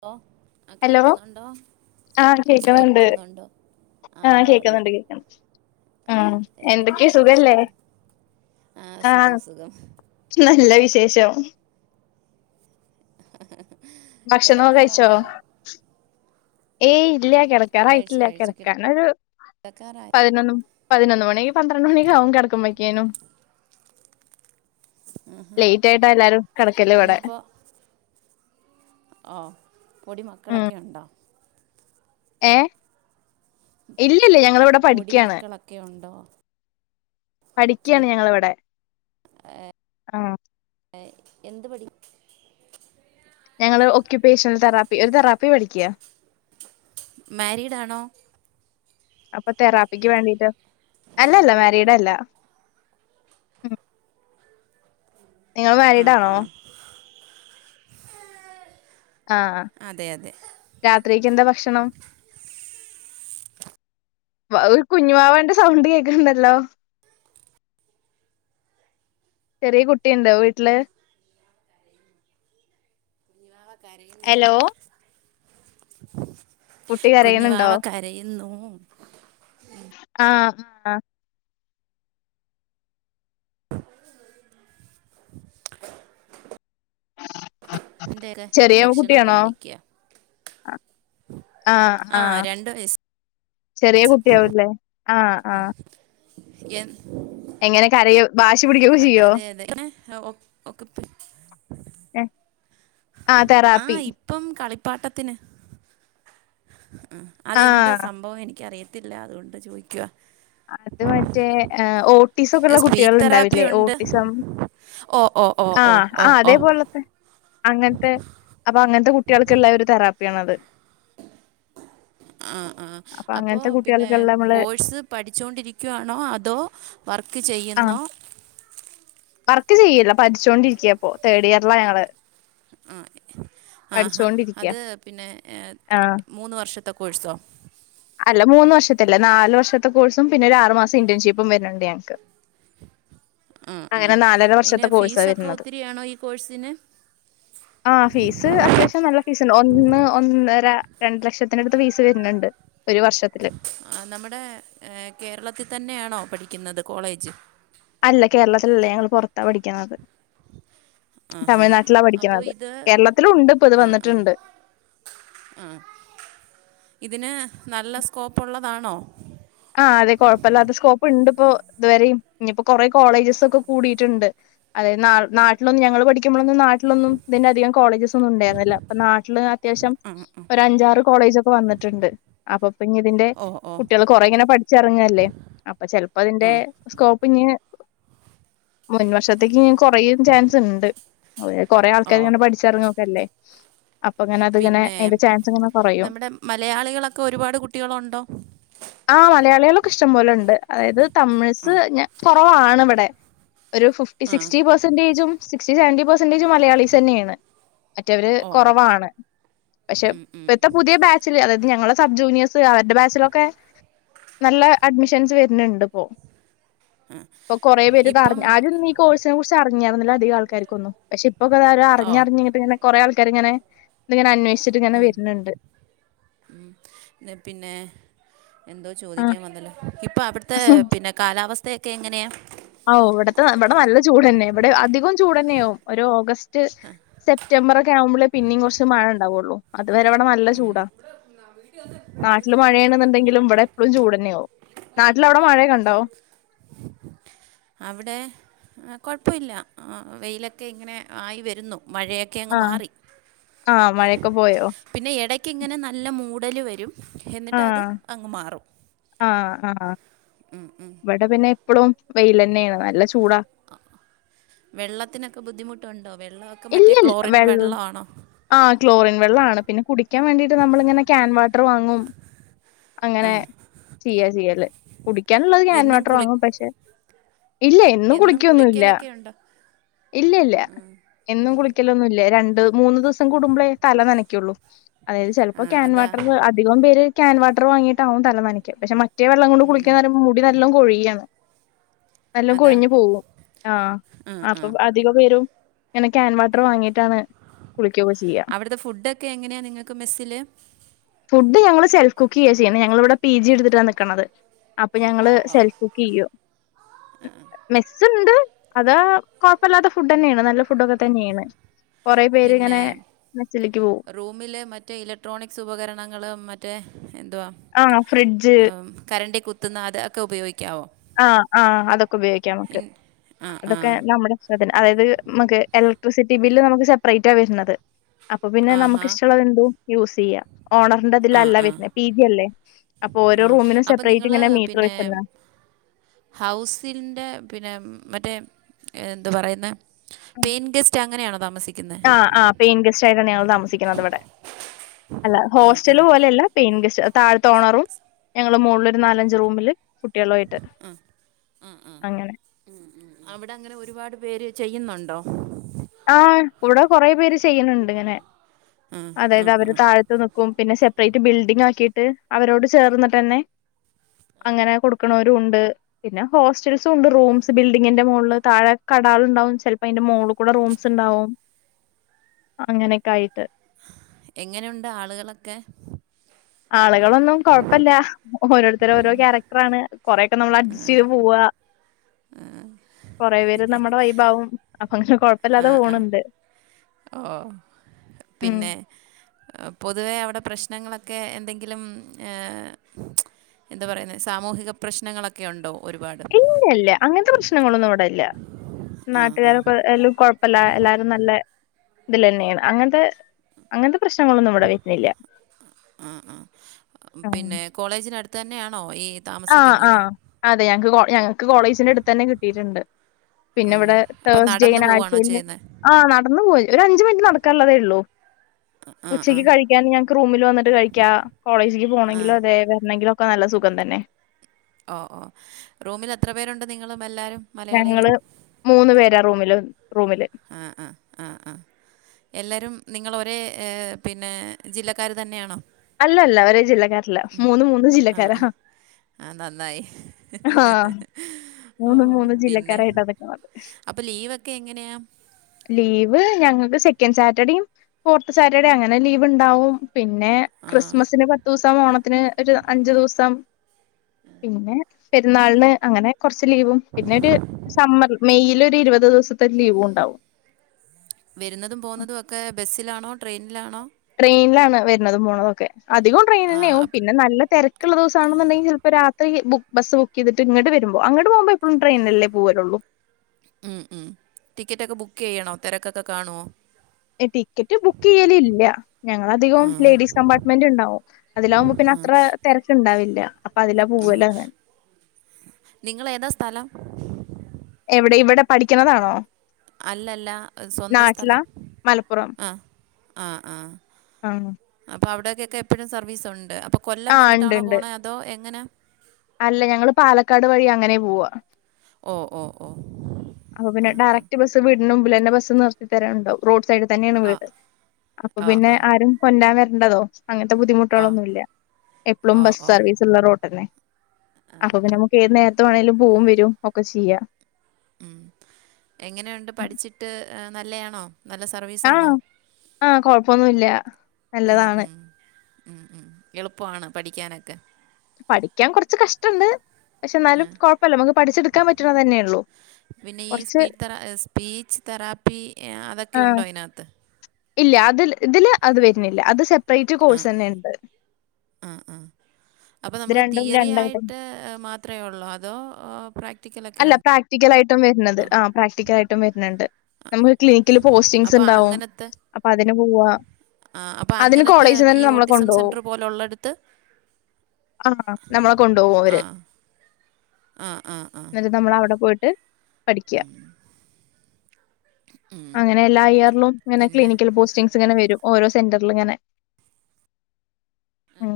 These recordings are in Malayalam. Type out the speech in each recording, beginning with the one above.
ഹലോ ആ ഹലോ കേൾക്കുന്നുണ്ടോ കേൾക്കുന്നുണ്ടോ ആ ആഹ പറഞ്ഞോ കേക്കുന്നുണ്ട് കേക്കുന്നു ആ എന്തുണ്ട് എന്തൊക്കെയാ സുഖല്ലേ വിശേഷം ആ ആഹ സുഖം സുഖം നല്ല വിശേഷം ഭക്ഷണമ കഴിച്ചോ കിടക്കാറായോ ഏയ് ഇല്ല കഴിച്ചു കിടക്കാറിയിട്ടില്ല കഴിച്ചു കെടക്കാൻ ഒരു കിടക്കാറായി പതിനൊന്ന് പതിനൊന്ന് മണി പന്ത്രണ്ട് മണിയൊക്കാവും കെടക്കുമ്പോക്കേനും ലേയ്റ്റായിട്ടാ എല്ലാരും കടക്കല് ഇവടെ ഇനിയിപ്പോൾ ഓ പൊടിമക്കളൊക്കെയൊണ്ടോ ഏ ഇല്ലല്ല ഞങ്ങള് ഇവടെ പൊടി പഠിക്കയാണ് മക്കളൊക്കെ ഉണ്ടോ ആ പഠിക്യാണ് ഞങ്ങള് വെടെ ആ എന്ത് പടി ഞങ്ങള് ഓക്യുപേഷണൽ തെറാപ്പി ഒരു തെറാപ്പി പഠിക്യാ മാരീഡാണോ അപ്പൊ തെറാപ്പിക്ക് വേണ്ടീട്ട് അല്ലല്ല മാരീഡല്ല [inaudible] നിങ്ങള് മാരിടാണോ ആ അതെ അതെ രാത്രിയേക്ക് എന്താ ഭക്ഷണം ഒരു കുഞ്ഞുവാവന്റെ സൗണ്ട് കേക്ക്ണ്ടല്ലോ ചെറിയ കുട്ടിഇണ്ടോ വീട്ടില് കുഞ്ഞുവാവ കരയുന്നു ഹലോ കുട്ടി കരയുന്നുണ്ടോ കുഞ്ഞുവാവ കരയുന്നു ആ ആ എന്തെരാ ലക്ഷണം കാണിക്യാ ആ ആ രണ്ട് വയസ്സ് ചെറിയ കുട്ടിയാവൂല്ലേ ആ ആ എൻ എങ്ങനെ കരയോ വാശി പിടിക്കൊക്കെ ചെയ്യോ ഓ ഓക്ക് [unintelligible] ആ തെറാപ്പി ഇപ്പം കളിപ്പാട്ടത്തിന് ആ അതെന്താ ആഹ് സംഭവം എനിക്കറിയത്തില്ല അതുകൊണ്ട് ചോയിക്കുവാ അത് മറ്റേ ഓട്ടീസൊക്കെള്ള കുട്ടികൾ സ്പീച്ച് തെറാപ്പി ഉണ്ടാവില്ലേ ഉണ്ട് ഓട്ടിസം ഓ ഓ ഓ ആ ഓ ഓ ആ ഓ അതേപോലത്തെ അങ്ങൻത്തെ അപ്പൊ അങ്ങൻത്തെ കുട്ടികൾക്കള്ള ഒരു തറാപ് പിയാണത് ആ ആ അപ്പോ പിന്നെ കുട്ടികൾക്കെല്ലാം നമ്മള് കോഴ്സ് പഠിച്ചോണ്ടിരിക്കുവാണോ അതോ വർക്ക് വർക്ക് ആഹ് ചെയ്യുന്നോ വർക്ക് ചെയ്യില്ല പഠിച്ചുകോണ്ടിരിക്യപ്പം തേർഡിയർലാ ഞങ്ങള് ആ ആ ആ പഠിച്ചോണ്ടിരിക്ക്യാ അത് പിന്നെ ആഹ് മൂന്ന് വർഷ വർഷത്തെ ക്കോഴ്സോ അല്ല മൂന്ന് വർഷത്തല്ല നാല് വർഷത്തെ കോഴ്സും പിന്നെ ഒരു ആറു മാസം ഇന്റേൺഷിപ്പും വര്ണ് ണ്ട് ഞങ്ങക്ക് [inaudible] ആ ആ അങ്ങനെ നാലര അയിന് വർഷത്തെ ഫീസൊക്കെ ഒത്തിരിയാണോ ഈ കോഴ്സിന് ആ ഫീസ് അത്യാവശ്യം നല്ല ഫീസ്ണ്ടാവും ഒന്ന് ഒന്നര രണ്ട് ലക്ഷത്തിനടുത്ത് ഫീസ് വരുന്നുണ്ട് ഒരു വർഷത്തില് ആ നമ്മുടെ കേരളത്തിൽ തന്നെയാണോ പഠിക്കുന്നത് കോളേജ് അല്ല കേരളത്തിലല്ല ഞങ്ങള് പൊർത്താ പഠിക്ക്ണത് ആ ഹാ തമിഴ്നാട്ടിലാ അപ്പോൾ പഠിക്ക്ണത് ഇത് കേരളത്തിലും ഉണ്ട് ഇപ്പൊ ഇത് വന്ന്ട്ട്ണ്ട് ആ ഇതിന് നല്ല സ്കോപ്പ് ഉള്ളതാണോ ആ അതെ കൊഴപ്പല്ലാത്ത സ്കോപ്പ് ഇണ്ട് ഇപ്പോ ഇതുവരിം ഇഞ്പ്പോ കൊറേ കോളേജസൊക്കെ കൂടീട്ട്ണ്ട് അതായത് നാട്ടിലൊന്ന് ഞങ്ങള് പഠിക്കുമ്പോളൊന്ന് നാട്ടിലൊന്നും ഇതിന്റെ അധികം കോളേജസൊന്നും ഉണ്ടായിരുന്നില്ല ഇപ്പം നാട്ടില് അത്യാവശ്യം ഒരു അഞ്ചാറ് കോളേജൊക് വന്നിട്ട്ണ്ട് അപ്പൊ പിന്നിതിൻ്റെ ഓ ഓ കുട്ടികള് കൊറേ ഇങ്ങനെ പഠിച്ചെറങ്ങല്ലേ അപ്പൊ ചെലപ്പോ അതിന്റെ ആ സ്കോപ്പ് ഞ് മൻമാഷത്ത ക കുറയും ചാൻസ് ഉണ്ട് കൊറെ ഓ ഓ. ആൾക്കാാര് ഇങ്ങനെ പഠിച്ചറങ്ങ നക്കല്ലേ പിന്നെ കൊറയും. നമ്മുടെ മലയാളികളൊക്കെ ഒരുപാട് കുട്ടികളുണ്ടോ ആഹ് മലയാളികളൊക്കെ ഇഷ്ടംപോലെ ഉണ്ട് അതായത് തമിഴ്സ് കുറവാണ് ഇവിടെ ഒരു ഫിഫ്റ്റി ആ സിക്സ്റ്റി പെർസെന്റേജും സിക്സ്ി സെവന്റി പെർസന്റേജ് മലയാളീസ് തന്നെയാണ് മറ്റവര് ഓ കുറവാണ് പക്ഷെ ഇപ്പത്തെ പുതിയ ബാച്ചില് അതായത് ഞങ്ങള സബ് ജൂനിയേഴസ് അവരുടെ ബാച്ചിലൊക്കെ നല്ല അഡ്മിഷൻസ് വരുന്നുണ്ട് ഇപ്പോൊ അപ്പൊ കൊറേ പേര് ഇത് ഇപ്പം അറിഞ് ആര നീ കോഴ്സിനെ കുറിച്ച് അറിഞ്ഞരുന്നില്ല അധികംൾക്കർക്കൊന്ന പക്ഷെപ്പൊക്കെത ഓ അറിഞ്ഞറിഞ്ഞ്ഞിട്ട് ഇങ്ങെ കുറെ ആൾക്കാര് ഇങ്ങനെ ഇതിങ്ങനെ അന്വേഷിച്ചിട്ട് ഇങ്ങനെ ഉം വരുന്നുണ്ട് ഉ പിന്നെ എന്തോ ആ ചോദിക്കാൻ വന്നല്ലോ ഇപ്പൊ അവിടുത്തെ പിന്നെ കാലാവസ്ഥയൊക്കെ എങ്ങനെയാ ആ ഇവിടത്തെ ഇവിടെ നല്ല ചൂട് തന്നെ ഇവിടെ അധികം ചൂട്ന്നെയ ആവും ഒരു ഓഗസ്റ്റ് മ സെപ്റ്റംബർ ഒക്കെ ആവുമ്പോേ പിന്നേും കുറച്ച് മഴ ഉണ്ടാവുള്ളു ഇതുവരെവിടെ നല്ല ചൂടാ നാട്ടില് മഴയാണെന്നുണ്ടെങ്കിലും ഇവിടെ എപ്പോഴും ചൂട് തന്നെകവും നാട്ടില അവിടെ മഴയ കണ്ടാവോ അവിടെ കുഴപ്പമില്ല വെയിലൊക്കെ ഇങ്ങനെ ആയി വരുന്നു മഴയൊക്കെ അങ്ങ് ആഹ് മാറി ആഹ് മഴയൊക്കെ പോയോ പിന്നെ ഇടക്ക് ഇങ്ങനെ നല്ല മൂ കടൽ വരും എന്നിട്ട് അത് ആഹ് അങ്ങ് മാറും ആഹ് ഉ ഉ എപ്പഴും വെയിൽ തന്നെയാണ് നല്ല ചൂടാ വെള്ളത്തിനൊക്കെ ബുദ്ധിമുട്ടുണ്ടോ വെള്ളമൊക്കെ മറ്റേ ക്ലോറിൻ വെള്ള ആണോ ആ ക്ലോറിൻ വെള്ളംണ് പിന്നെ കുടിക്കാൻ വേണ്ടീട്ട് നമ്മളിങ്ങനെ കാക്യാൻ വാട്ടർ വാങ്ങും അങ്ങനെ ചെയ്യാ ചെയ്യല്ലേ കുടിക്കാനുള്ളത് ഞാൻ എന്നും ഇൻവർട്ടർ കുളി വാങ്ങും പക്ഷെ ഇല്ല എന്നും കുളിക്കൊന്നുംല്ല കുളിക്കലൊക്കെ ഉണ്ടോ ഇല്ല ഇല്ല ന്നും കുളിക്കലൊന്നുമില്ലേ രണ്ട് മൂന്ന്ു ദിവസം കൂടുമ്പോളേ തല നനക്കുള്ളു അതായത് ആ ചിലപ്പോൾ ക്യാൻ അതാ വട്ടർ അധികം പേര് കാക്യാൻവാട്ടർ വാങ്ങയിട്ടാാവും തലമനയ്ക്ക് പക്ഷെ ഒറ്റേ വെള്ളം കൊണ്ട് കുളിക്കാ മുടി നല്ലണം കൊഴുകയാണ് എല്ലാം അതാ കൊഴിഞ്ഞു പോകവും ആഹ ആ ആ അപ്പൊ അധിക പേരും എനെ ആൻ വാട്ടർ വാങ്ങിയിട്ടാണ് കുളിക്കൊക്കെ ചെയ്യാ അവിടുത്തെ ഫുഡൊക്കെ എങ്ങനെയാണ് നിങ്ങള്ക്ക് മെസ്സില് ഫുഡ് ഞങ്ങള് സെൽഫ് കുക്കി ചെയ്യാ ചെയ്യേ ഞങ്ങള ഇവിടെ പി ജി എടുത്തിട്ടാണ് നിിക്കക്കുന്നത് അപ്പൊ ആ ഞങ്ങള് ആ സെൽഫ് കുക്ക് ചെയ്യോ മെസ്സുണ്ട് അത് കുഴപ്പല്ലാത്ത ഫുഡ് തന്നെയാണ് നല്ല ഫുഡൊക്കെ തന്നെയാണ് കൊറെേ പേര് ഇങ്ങനെ പോവും റൂമിലെ മറ്റേ ഇലക്ട്രോണിക്സ് ഉപകരണങ്ങളും മറ്റേ എന്തുവാ ആഹ് ഫ്രിഡ്ജ് കരണ്ട കുത്തുന്ന അതൊക്കെ ഉപയോഗിക്കും ആഹ ആഹ അതൊക്കെ ഉപയോഗിക്കാം നമുക്ക് ഇൻ ആ ആ അതൊക്കെ നമ്മുടെ അതായത് നമക്ക് എലക്ട്രിസിറ്റി ബില്ല് നമുക്ക് സെപ്പറേറ്റ ആ വരുന്നത് അപ്പൊ പിന്നെ നമുക്ക് ആഹാ ഇഷ്ടമുള്ളത് എന്തോ യൂസ് ചെയ്യാം ഓണറിൻന്റെ അതില ആ അല്ല ആ വരുന്ന പി ജി അല്ലേ അപ്പൊ ഓരോ ആ റൂമിനും സെപ്പറേറ്റ് ഇങ്ങനെ മീറ്റർ വെച്ചല്ല ഹൗസിന്റെ പിന്നെ മറ്റേ എന്താ പറയുന്ന പെയിൻ ഗെസ്റ്റ് അങ്ങനെയ ആ ആ പെയിൻ ഗസ്റ്റ് ആയിട്ടാണ് ഞങ്ങൾ താമസിക്കുന്നത് ഇവിടെ അല്ല ഹോസ്റ്റല് പോലെയല്ല പെയിൻ ഗസ് താഴത്ത ഓണറും ഞങ്ങള്ൾ മുകളിൽ ഒരു നാലഞ്ചച് റൂമില് കുട്ടികളുമായിട്ട് ആ ആ ആ അങ്ങനെ ഉ ഉ അവിടെ അങ്ങനെ ഒരുപാട് പേര് ചെയ്യുന്നുണ്ടോ ആഹ കൂടെ കൊറെ പേര് ചെയ്യണണ്ട് ഇങ്ങനെ അതായത് അവര് താഴത്ത് നക്കും പിന്നെെ അേറ്റ് ബിൽഡിങ് ആക്കിയിട്ട് അവരോട് ചേർന്നിട്ട്ന്നെ അങ്ങനെ കൊടുക്കണവരു ഉണ്ട് പിന്നെ ഹോസ്റ്റൽസ ഉണ്ട് റൂംസ് ബിൽഡിങ്ങിന്റെ മുകളില് താഴെ ട ഉണ്ടാവും ചിലപ്പോ അതിന്റെ മോളിൽ കൂടെ റൂംസ് ഉണ്ടാവും അങ്ങനെയൊക്കെ ആയിട്ട് എങ്ങനെയുണ്ട് ആളുകളൊക്കെ ആളെ ളൊന്നും കുഴപ്പമല്ല ഓരോരുത്തര ഓരോ ക്യാരക്ടർ ആണ് കുറെൊക്കെ നമ്മൾ അഡ്ജസ്റ്റ് ചെയ്ത് പോവുക കൊറ പേര് നമ്മുടെ വൈഭാവും ആഹ ഓ ഉം പിന്നെ പൊതുവേ അവിടെ പ്രശ്നങ്ങളൊക്കെ എന്തെങ്കിലും ഏ എന്താ പറയുന്ന സാമൂഹിക പ്രശ്നങ്ങളൊക്കെ ഉണ്ടോ ഒരുപാട് ഇല്ലല്ല അങ്ങനത്തെ പ്രശ്നങ്ങളൊന്നും ഇവിടെല്ല ആ ആ നാട്ടുകാരക്ക എ കൊഴപ്പല്ല എല്ലാരും നല്ല ഇതിലെന്നൊണ് അങ്ങനത്തെ അങ്ങനത്തെ പ്രശ്നങ്ങളൊന്നും ഇവിടെ വരുന്നില്ല അ അ ഉം. പിന്നെ കോളേജിനടുത്ത് തന്നെയാണോ ഈ ആ അ താമസിക്കുന്നത് അതെ ഞങ്ങക്ക് ഞങ്ങക്ക് കോളേജിന്റെ അടുത്ത് തന്നെ കിട്ടിയിട്ടുണ്ട് പിന്നെ ഇവിടെ അപ്പം തേഴ്സ് നടന്നു ജെയിന പോവുകയാണോ ആഴ്ചയിൽ ചെയ്യുന്നത് ആ നടന്നു പോയി ഒരു അഞ്ചു മിനിറ്റ് നടക്കാനുള്ളതേ ഉള്ളൂ ആ ആ ഉച്ചയ്ക്ക് കഴിക്കാൻ ഞങ്ങക്ക് റൂമിൽ വന്നിട്ട് കഴിക്കാം കോളേജ്ക്ക് ആ പോണെങ്കിലും അതെ വരണെങ്കിലും ഒക്കെ നല്ല സുഖം തന്നെ ഓ ഓ റൂമിൽ എത്ര പേരുണ്ട് നിങ്ങൾ ഞങ്ങള് മൂന്ന് പേരാ റൂമില് റൂമില് ആഹ ആഹ എല്ലാരും നിങ്ങൾ ഒരേ ഏ പിന്നെ ജില്ലക്കാർ തന്നെയാണോ അല്ല അല്ല ഒരോ ജില്ലക്കാരല്ല മൂന്ന് മൂന്ന് ആ ജില്ലക്കാരാ ആ നന്നായി ആഹ് ഓ മൂന്ന് മൂന്ന് പിന്നെ ജില്ലക്കാരായിട്ടാ നിക്കുന്നത് അപ്പൊ ലീവ് ഒക്കെ എങ്ങനെയ ലീവ് ഞങ്ങൾക്ക് സെക്കൻഡ് സാറ്റർഡേയും ഫോർത്ത് സാറ്റർഡേ അങ്ങനെ ലീവ് ഇണ്ടാവും പിന്നെ ക്രിസ്മസിന് പത്ത് ദിവസം ഓണത്തിന് ഒരു അഞ്ചു ദിവസം പിന്നെ പെരുന്നാളിന് അങ്ങനെ കുറച്ച് ലീവും പിന്നെ ഒരു സമ്മർ മെയിൽ ഒരു ഇരുപത് ദിവസം വരുന്നതും പോകുന്നതും ഒക്കെ ബസ്സിലാണോ ട്രെയിനിലാണോ ട്രെയിനിലാണ് വരുന്നത് പോണ തെക്കെ അധികം ആ ട്രെയിനന്നെയവും അപ്പ- പിന്നെ നല്ല തിരക്കുള്ള ദിവസണെന്നുണ്ടെങ്കിൽ ചിലപ്പോ രാത് ബസ് ബുക്ക് ചെയ്തിട്ട് ഇങ്ങട്ട് വരുമ്പോ അങ്ങോട്ട് പോകുമ്പോ ഇപ്പോഴുംട്രെനല്ലേ പോകലുള്ളൂ ഉം ഉം ടിക്കറ്റ് ഒക്കെ ബുക്ക് ചെയ്യണോ തിരക്കൊക്കെ കാണുവോ ടിക്കറ്റ് ബുക്ക് ചെയ്യല ഇല്ല ഞങ്ങളധികം ലേഡീസ് കമ്പാർട്ട്മെന്റ് ഉണ്ടാവും അതിലാവകുമ്പോ പിന്നെ അത്ര തിരക്കുണ്ടാവില്ല അപ്പൊ അതിലാ പോവല് അങ്ങനെ നിങ്ങൾഏതാ സ്ഥലം ഇവിടെ ഇവിടെ പഠിക്കണതാണോ അല്ലല്ല സ്വന്തം നാട്ടിലാ സ്ഥലം അ ആ ആ അണോ അവിടേക്കൊക്കെ എപ്പോഴും സർവീ ഉണ്ട് അപ്പോൾ കൊല്ലം ആ ഇണ്ട് വന്നിട്ടാണോ ഇണ്ട് പോണത് അതോ എങ്ങനെ അല്ല ഞങ്ങള് പാലക്കാട് വഴി അങ്ങനെ പോവാ ഓ ഓ ഓ വരുന്ന ബസ് നിർത്തിത്തണ്ടോ റോഡ് സൈഡ് തന്നെയാണ് വീട് അപ്പോ ഓ! പിന്നെ ഓ! ആരും കൊ ഉള്ളതോ അങ്ങനത്തെ ഓ! ബുദ്ധിമുട്ടുകളൊന്നുമില്ല എപ്പളും ഓ! ബസ് ഓ! സർവീസ് ഉള്ള റോഡ് തന്നെ അപ്പൊ പിന്നെ നമുക്ക് ഏത് നേരത്ത വേണേങ്കിലും പോവും വരും ഒക്കെ ചെയ്യാം ഉം എങ്ങനെയുണ്ട് പഠിച്ചിട്ട് നല്ലയാണോ നല്ല ആഹ ആഹ കുഴപ്പൊന്ന ഉ ഉം ഉ ഉ എളുപ്പമാണ് പഠിക്കാനൊക്കെ പഠിക്കാൻ കുറച്ച് കഷ്ടുണ്ട് പക്ഷെ എന്നാലും കുഴപ്പല്ല നമുക്ക് പഠിച്ചെടുക്കാൻ പറ്റണ തന്നെയള്ളു പിന്നെ ഈ സ്പീച്ച് തെറാപ്പി അതൊക്കെ ആഹ് ഉണ്ടോ അതിനകത്ത് ഇല്ല അതി ഇതില് അത് വരുന്നില്ല അത് സെ േറ്റ് കോഴ്സ് തന്നെ ഉണ്ട് അപ്പൾ ഇത് നമുക്ക് രണ്ടും തിയറി രണ്ടായിട്ടും ആയിട്ട് മാത്രമേ ഉള്ളൂ അതോ പ്രാക് അല്ല പ്രാക്ടിക്കല ആായിട്ടും വരുന്നത് ആ പ്രാക്ടിക്കല ആായിട്ടും വരുന്നുണ്ട് നമുക്ക് ക്ലിനിക്കില് പോസ്റ്റിങ്സ് അപ്പൊ ഉണ്ടാവും അങ്ങനത്തെ അപ്പൊ അതിന് പോവാ ആ അപ്പൊ അങ്ങനത്തെ ഈ ഓട്ടിസം സെന്റർ പോലെ ഉള്ളടുത്ത് ആഹ നമ്മളെ കൊണ്ടുപോകും അവര് ആഹ ആഹ് ആ എന്നിട്ട് നമ്മള അവിടെ പോയിട്ട് പഠിക്കുക ഉം. അങ്ങനെ എല്ലാ ഇയറിലും ഇങ്ങനെ പിന്നെ ക്ലിനിക്കൽ പോസ്റ്റിംഗസ് ഇങ്ങനെ വരും ഓരോ സെന്ററിലും ഇങ്ങനെ ഉ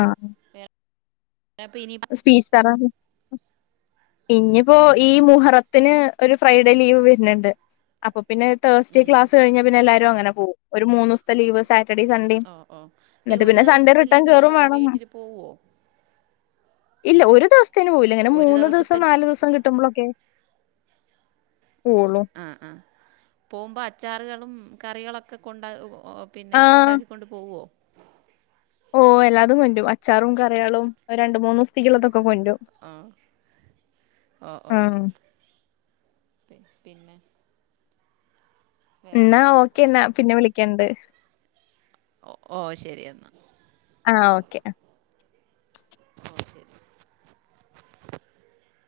ആഹ വേറെ അപ്പൊ ഇനി സ്പീച താരാ ഇനിയിപ്പോൊ ഈ മുഹറത്തിന് ഒരു ഫ്രൈഡേ ലീവ് വരുന്നുണ്ട് അപ്പൊ പിന്നെ തേഴസ് ഡേ ഉം ക്ാസ് കഴിഞ്ഞാ പിന്ന എല്ലാരും അങ്ങെ പോക ഒരു മൂന്ന് ദിവസത്തെ ലീ് ഓ ഓ ഈ ഒരു ദിവസത്തെ റിട്ടേൺ ലീവിന കയറും വേണം വീട്ടില് പോവുവോ ഇല്ല ഒരു ദിവസേന് പോവില്ല ഇങ്ങനെ ഒരു മൂന്ന്ു ദിവസത്തെ ദിവസം നാലല് ദിവസം കിട്ട്പോളൊക്കെ ആഹ് ആഹ പോകുമ്പോ അച്ചാറുകളും കറികളൊക്കെ കൊണ്ട ഓ പിന്നെ ആ ഉണ്ടാക്കിക്കൊണ്ട്ു പോവുമോ ഓ എല്ലാതും കൊണ്ടും അച്ചാറും കറയാളും ഒരു രണ്ടണ്ട് മൂന്ന് ദിവസത്തേുള്ളൊക്കെ ആ ആഓ ഓ ആഹ്. പിന്നെ എന്നാ വേറെന്താ ഓക്കേ എന്നാ പിന്നെ വിളിക്കണ്ട് ഓ ഓ ശരി എന്ന എന്നാ ആഹ ഓക്കെ ഓ ശരി